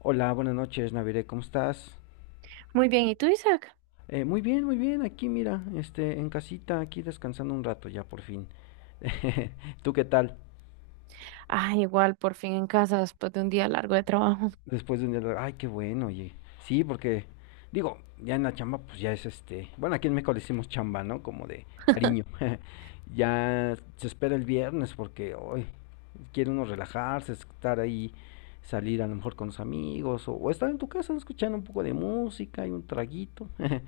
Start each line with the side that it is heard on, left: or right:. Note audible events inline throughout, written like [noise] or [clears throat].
left: Hola, buenas noches, Navire, ¿cómo estás?
right: Muy bien, ¿y tú, Isaac?
left: Muy bien, aquí mira, en casita, aquí descansando un rato ya por fin. [laughs] ¿Tú qué tal?
right: Ah, igual, por fin en casa después de un día largo de trabajo. [laughs]
left: Después de un día, ay, qué bueno, oye. Sí, porque, digo, ya en la chamba, pues ya es bueno, aquí en México le decimos chamba, ¿no? Como de cariño. [laughs] Ya se espera el viernes porque hoy quiere uno relajarse, estar ahí, salir a lo mejor con los amigos o estar en tu casa escuchando un poco de música y un traguito. [laughs]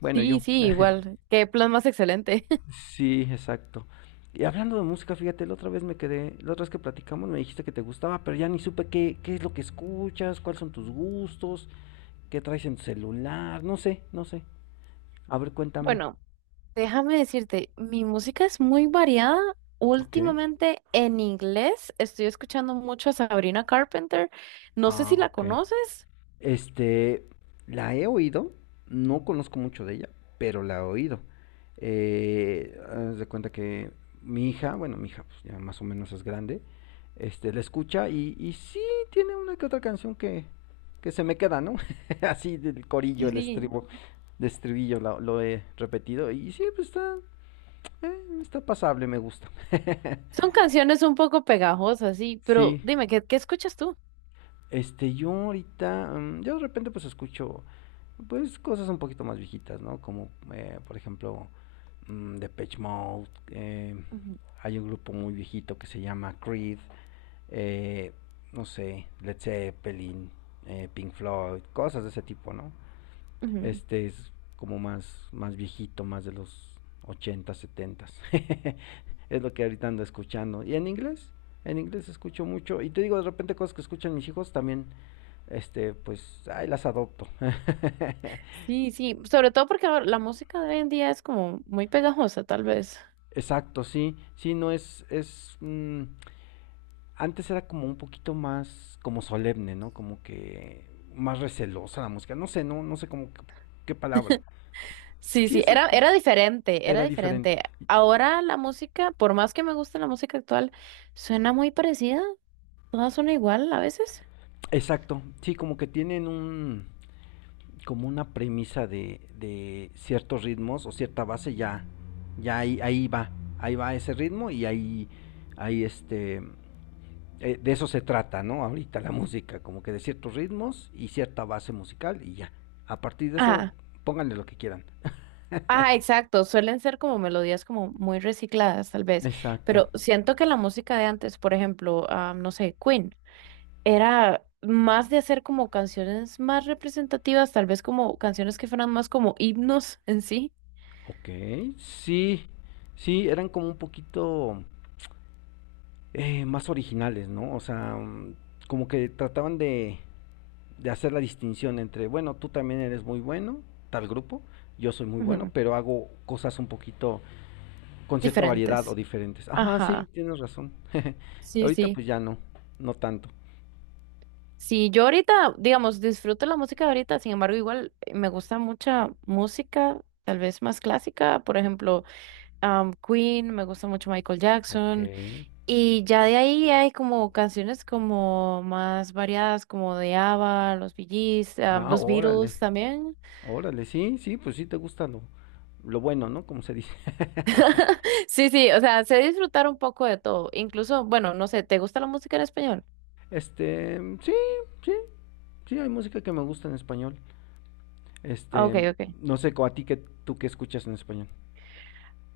left: Bueno,
right: Sí,
left: yo.
right: sí,
left: [laughs]
right: igual. Qué plan más excelente. [laughs]
left: Sí, exacto. Y hablando de música, fíjate, la otra vez que platicamos me dijiste que te gustaba, pero ya ni supe qué es lo que escuchas, cuáles son tus gustos, qué traes en tu celular, no sé, no sé. A ver, cuéntame.
right: Bueno, déjame decirte, mi música es muy variada.
left: Ok.
right: Últimamente en inglés estoy escuchando mucho a Sabrina Carpenter. No sé
left: Ah,
right: si la
left: ok.
right: conoces.
left: Este, la he oído, no conozco mucho de ella, pero la he oído. Haz de cuenta que mi hija, bueno, mi hija pues, ya más o menos es grande, la escucha y sí tiene una que otra canción que se me queda, ¿no? [laughs] Así del corillo,
right: Sí, sí.
left: de estribillo lo he repetido y sí, pues está pasable, me gusta. [laughs]
right: Son canciones un poco pegajosas, sí, pero
left: Sí,
right: dime, ¿qué, qué escuchas tú?
left: yo de repente pues escucho, pues cosas un poquito más viejitas, ¿no? Como, por ejemplo, Depeche Mode,
right: Ujú,
left: hay un grupo muy viejito que se llama Creed, eh, no sé, Led Zeppelin, Pink Floyd, cosas de ese tipo, ¿no?
right: ujú.
left: Este es como más, más viejito, más de los 80 70. [laughs] Es lo que ahorita ando escuchando. ¿Y en inglés? En inglés escucho mucho. Y te digo, de repente cosas que escuchan mis hijos también, pues, ay, las adopto. [laughs]
right: Sí, sí, sobre todo porque ahora la música de hoy en día es como muy pegajosa, tal vez.
left: Exacto, sí, sí, no antes era como un poquito más, como solemne, ¿no? Como que más recelosa la música, no sé, no, no sé cómo, qué palabra.
right: Sí,
left: Sí,
right: sí, era,
left: exacto,
right: era diferente, era
left: era diferente.
right: diferente. Ahora la música, por más que me guste la música actual, suena muy parecida, todas son igual a veces.
left: Exacto, sí, como que tienen un, como una premisa de ciertos ritmos o cierta base, ya, ya ahí, ahí va ese ritmo y ahí, ahí este, de eso se trata, ¿no? Ahorita la música, como que de ciertos ritmos y cierta base musical y ya. A partir de eso,
right: Ajá,
left: pónganle lo que quieran.
right: ajá, exacto, suelen ser como melodías como muy recicladas tal vez,
left: Exacto.
right: pero siento que la música de antes, por ejemplo, no sé, Queen, era más de hacer como canciones más representativas, tal vez como canciones que fueran más como himnos en sí,
left: Ok, sí, sí, eran como un poquito más originales, ¿no? O sea, como que trataban de hacer la distinción entre, bueno, tú también eres muy bueno, tal grupo, yo soy muy bueno,
right: ujú,
left: pero hago cosas un poquito con cierta variedad o
right: diferentes.
left: diferentes. Ajá, sí,
right: Ajá,
left: tienes razón. [laughs]
right: sí,
left: Ahorita
right: sí.
left: pues ya no, no tanto.
right: Sí, yo ahorita, digamos, disfruto la música de ahorita, sin embargo, igual me gusta mucha música, tal vez más clásica, por ejemplo, Queen, me gusta mucho Michael
left: Ok.
right: Jackson, y ya de ahí hay como canciones como más variadas, como de ABBA, los Bee Gees,
left: Ah,
right: los
left: órale.
right: Beatles también. [laughs]
left: Órale, sí, sí, pues sí te gusta lo bueno, ¿no? Como se dice. [laughs]
right: Sí, sí, o sea, sé disfrutar un poco de todo, incluso, bueno, no sé, ¿te gusta la música en español?
left: Sí, sí, sí, hay música que me gusta en español.
right: Ah, ok,
left: Este,
right: ok.
left: no sé, a ti, que tú que escuchas en español?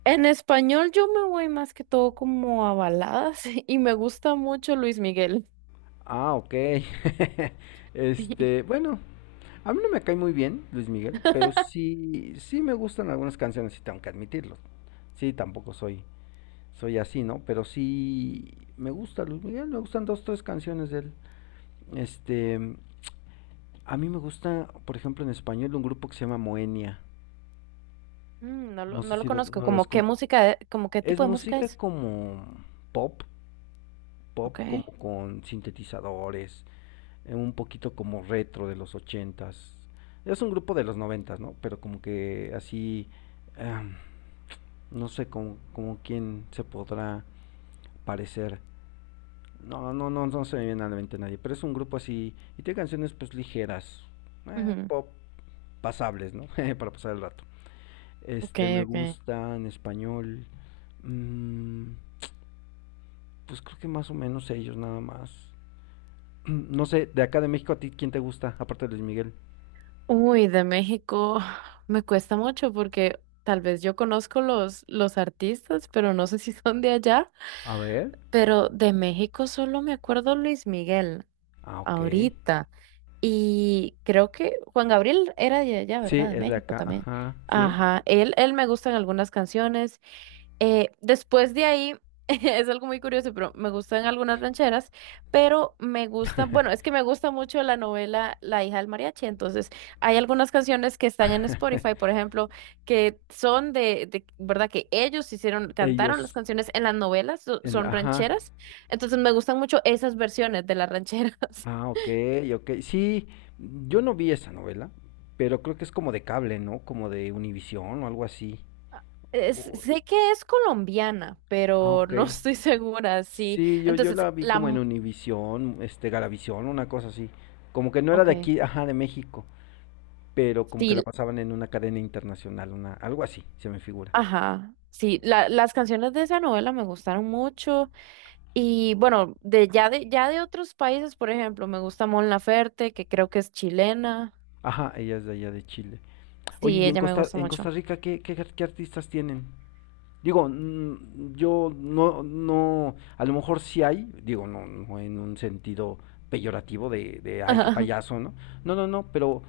right: En español yo me voy más que todo como a baladas [laughs] y me gusta mucho Luis Miguel.
left: Ah, ok. [laughs]
right: [laughs]
left: Bueno, a mí no me cae muy bien Luis Miguel, pero sí, sí me gustan algunas canciones, sí tengo que admitirlo. Sí, tampoco soy así, ¿no? Pero sí me gusta Luis Miguel, me gustan dos, tres canciones de él. Este, A mí me gusta, por ejemplo, en español un grupo que se llama Moenia.
right: Mm, no lo,
left: No sé
right: no lo
left: si
right: conozco.
left: no lo
right: ¿Como qué
left: escucho.
right: música, e- como qué
left: Es
right: tipo de música
left: música
right: es?
left: como pop, pop
right: Ok,
left: como con sintetizadores, un poquito como retro de los ochentas. Es un grupo de los noventas, ¿no? Pero como que así, ah, no sé como quién se podrá parecer. No, no, no, no se me viene a la mente nadie. Pero es un grupo así y tiene canciones pues ligeras,
right: ujú,
left: pop, pasables, ¿no? [laughs] Para pasar el rato.
right: ok,
left: Me
right: ok.
left: gusta en español. mm, pues creo que más o menos ellos nada más. [clears throat] No sé, de acá de México, a ti, ¿quién te gusta? Aparte de Luis Miguel.
right: Uy, de México [sighs] me cuesta mucho porque tal vez yo conozco los artistas, pero no sé si son de allá.
left: A ver.
right: Pero de México solo me acuerdo Luis Miguel
left: Ah, ok.
right: ahorita. Y creo que Juan Gabriel era de allá,
left: Sí,
right: ¿verdad? De
left: es de
right: México
left: acá.
right: también.
left: Ajá, sí.
right: Ajá, él me gustan algunas canciones. Después de ahí, [laughs] es algo muy curioso, pero me gustan algunas rancheras, pero me gusta, bueno, es que me gusta mucho la novela La hija del mariachi, entonces hay algunas canciones que están en
left: [laughs]
right: Spotify, por ejemplo, que son de, ¿verdad? Que ellos hicieron, cantaron las
left: Ellos.
right: canciones en las novelas, so-
left: En,
right: son
left: ajá.
right: rancheras, entonces me gustan mucho esas versiones de las rancheras.
left: Ah, ok, ok. Sí, yo no vi esa novela, pero creo que es como de cable, ¿no? Como de Univisión o algo así.
right: [laughs] Es-
left: O-
right: sé que es colombiana,
left: ah,
right: pero
left: ok.
right: no estoy [laughs] segura, sí.
left: Sí, yo
right: Entonces,
left: la vi
right: la...
left: como en
right: mu-
left: Univisión, Galavisión, una cosa así. Como que no era de
right: Ok,
left: aquí, ajá, de México, pero como que la
right: sí.
left: pasaban en una cadena internacional, una, algo así, se me figura.
right: Ajá, sí, la- las canciones de esa novela me gustaron mucho y bueno, de ya de otros países, por ejemplo, me gusta Mon Laferte, que creo que es chilena.
left: Ajá, ella es de allá de Chile. Oye,
right: Sí,
left: ¿y en
right: ella me
left: Costa,
right: gusta mucho. [laughs]
left: Rica qué artistas tienen? Digo, yo no, no, a lo mejor sí hay, digo, no, no en un sentido peyorativo ay, qué
right: Ajá,
left: payaso, ¿no? No, no, no, pero,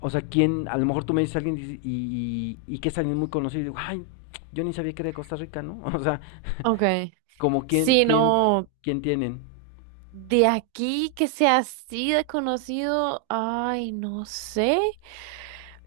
left: o sea, ¿quién? A lo mejor tú me dices a alguien y que es alguien muy conocido y digo, ay, yo ni sabía que era de Costa Rica, ¿no? [laughs] O sea,
right: okay.
left: como
right: Sí, no,
left: quién tienen.
right: de aquí que sea así de conocido, ay, no sé.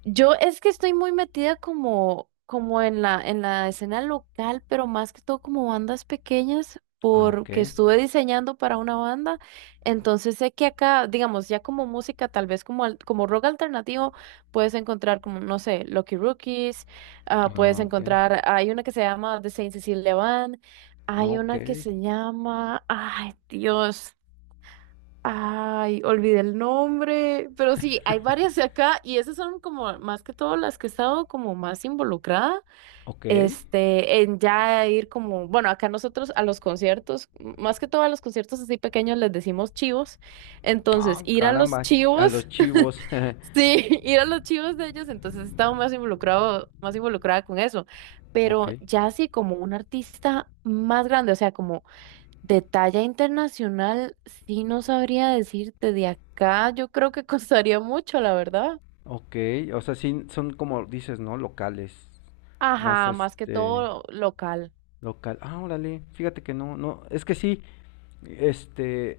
right: Yo es que estoy muy metida como, como en la escena local, pero más que todo como bandas pequeñas,
left: Ah, ok.
right: porque estuve diseñando para una banda. Entonces sé que acá, digamos, ya como música, tal vez como, al- como rock alternativo, puedes encontrar como, no sé, Lucky Rookies, ah, puedes
left: Ah, ok.
right: encontrar, hay una que se llama The Saint Cecilia Band,
left: Ah,
right: hay
left: ok.
right: una que se llama, ay Dios. Ay, olvidé el nombre, pero sí, hay varias de acá y esas son como más que todo las que he estado como más involucrada,
left: Ok.
right: este, en ya ir como, bueno, acá nosotros a los conciertos, m- más que todo a los conciertos así pequeños les decimos chivos, entonces
left: Ah,
right: ir a los
left: caramba. A
right: chivos,
left: los chivos.
right: [laughs] sí, ir a los chivos de ellos, entonces he estado más involucrado, más involucrada con eso,
left: [laughs]
right: pero
left: Ok.
right: ya así como un artista más grande, o sea, como de talla internacional, sí no sabría decirte de acá, yo creo que [laughs] costaría mucho, la verdad.
left: Ok. O sea, sí, son como dices, ¿no? Locales. Más
right: Ajá, más que todo local.
left: Local. Ah, órale. Fíjate que no, no. Es que sí. Este.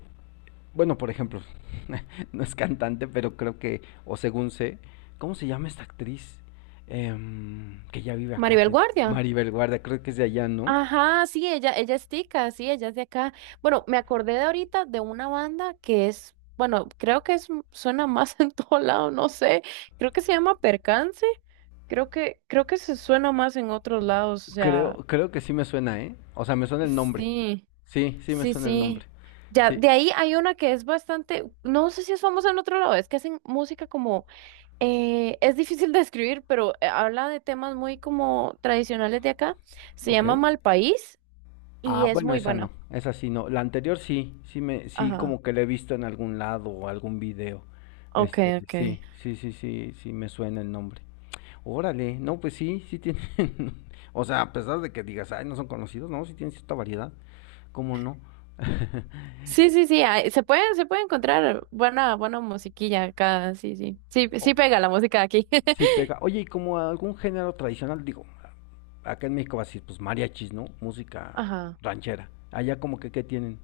left: Bueno, por ejemplo, [laughs] no es cantante, pero creo que, o según sé, ¿cómo se llama esta actriz? Que ya vive acá,
right: Maribel Guardia.
left: Maribel Guardia, creo que es de allá, ¿no?
right: Ajá, sí, ella es tica, sí, ella es de acá. Bueno, me acordé de ahorita de una banda que es, bueno, creo que es, suena más [laughs] en todo lado, no sé, creo que se llama Percance, creo que se suena más en otros lados, o sea,
left: Creo que sí me suena, ¿eh? O sea, me suena el nombre.
right: sí.
left: Sí, sí me
right: Sí,
left: suena el nombre.
right: sí. Ya,
left: Sí,
right: de ahí hay una que es bastante, no sé si es famosa en otro lado, es que hacen música como, es difícil [laughs] de escribir, pero habla de temas muy como tradicionales de acá. Se
left: ok.
right: llama Mal País
left: Ah,
right: y es
left: bueno,
right: muy
left: esa no,
right: buena.
left: esa sí no. La anterior sí, sí me, sí
right: Ajá.
left: como que la he visto en algún lado o algún video.
right: Ok, ok.
left: Sí, sí, sí, sí, sí me suena el nombre. Órale, no, pues sí, sí tienen, [laughs] o sea, a pesar de que digas, ay, no son conocidos, no, sí tienen cierta variedad, ¿cómo no? [laughs]
right: Sí, sí, sí, ah, se puede encontrar buena, buena musiquilla acá, sí, sí. Sí,
left: Oh,
right: sí pega la música de aquí.
left: sí
right: [laughs]
left: pega. Oye, y como algún género tradicional, digo, acá en México va a decir, pues mariachis, ¿no? Música
right: Ajá.
left: ranchera. Allá, como que, ¿qué tienen?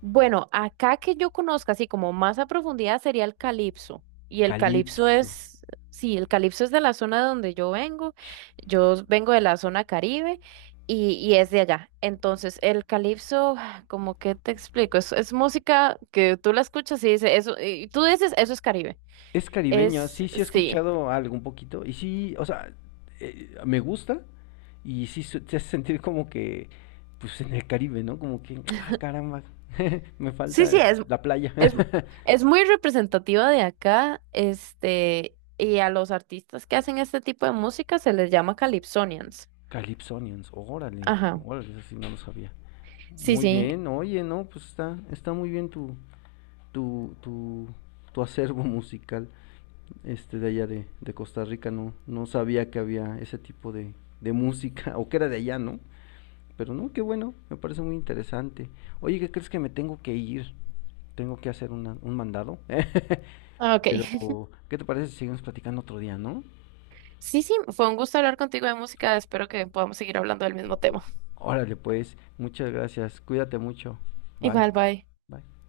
right: Bueno, acá que yo conozca así como más a profundidad sería el calipso. Y el calipso
left: Calipso.
right: es, sí, el calipso es de la zona de donde yo vengo. Yo vengo de la zona Caribe y es de allá. Entonces, el calipso, [sighs] como que te explico, es música que tú la escuchas y dices, eso, y tú dices, eso es Caribe.
left: Es caribeño,
right: Es,
left: sí, sí he
right: sí.
left: escuchado algo un poquito, y sí, o sea, me gusta, y sí te hace sentir como que, pues en el Caribe, ¿no? Como que, ah, caramba, [laughs] me
right: Sí, sí,
left: falta la playa.
right: es,
left: [laughs]
right: es muy representativa de acá, este, y a los artistas que hacen este tipo de música se les llama calypsonians.
left: Calypsonians, órale,
right: Ajá.
left: órale, eso sí no lo sabía.
right: Sí,
left: Muy
right: sí.
left: bien, oye, no, pues está muy bien tu, tu, tu, tu, acervo musical, de allá de Costa Rica, no, no sabía que había ese tipo de música, [laughs] o que era de allá, ¿no? Pero no, qué bueno, me parece muy interesante. Oye, ¿qué crees? Que me tengo que ir. Tengo que hacer un mandado. [laughs]
right: Ah, ok. [laughs]
left: Pero, ¿qué te parece si seguimos platicando otro día, no?
right: Sí, sí, fue un gusto hablar contigo de música. Espero que podamos seguir hablando del mismo tema.
left: Órale, pues, muchas gracias, cuídate mucho. Bye,
right: Igual, bye.
left: bye.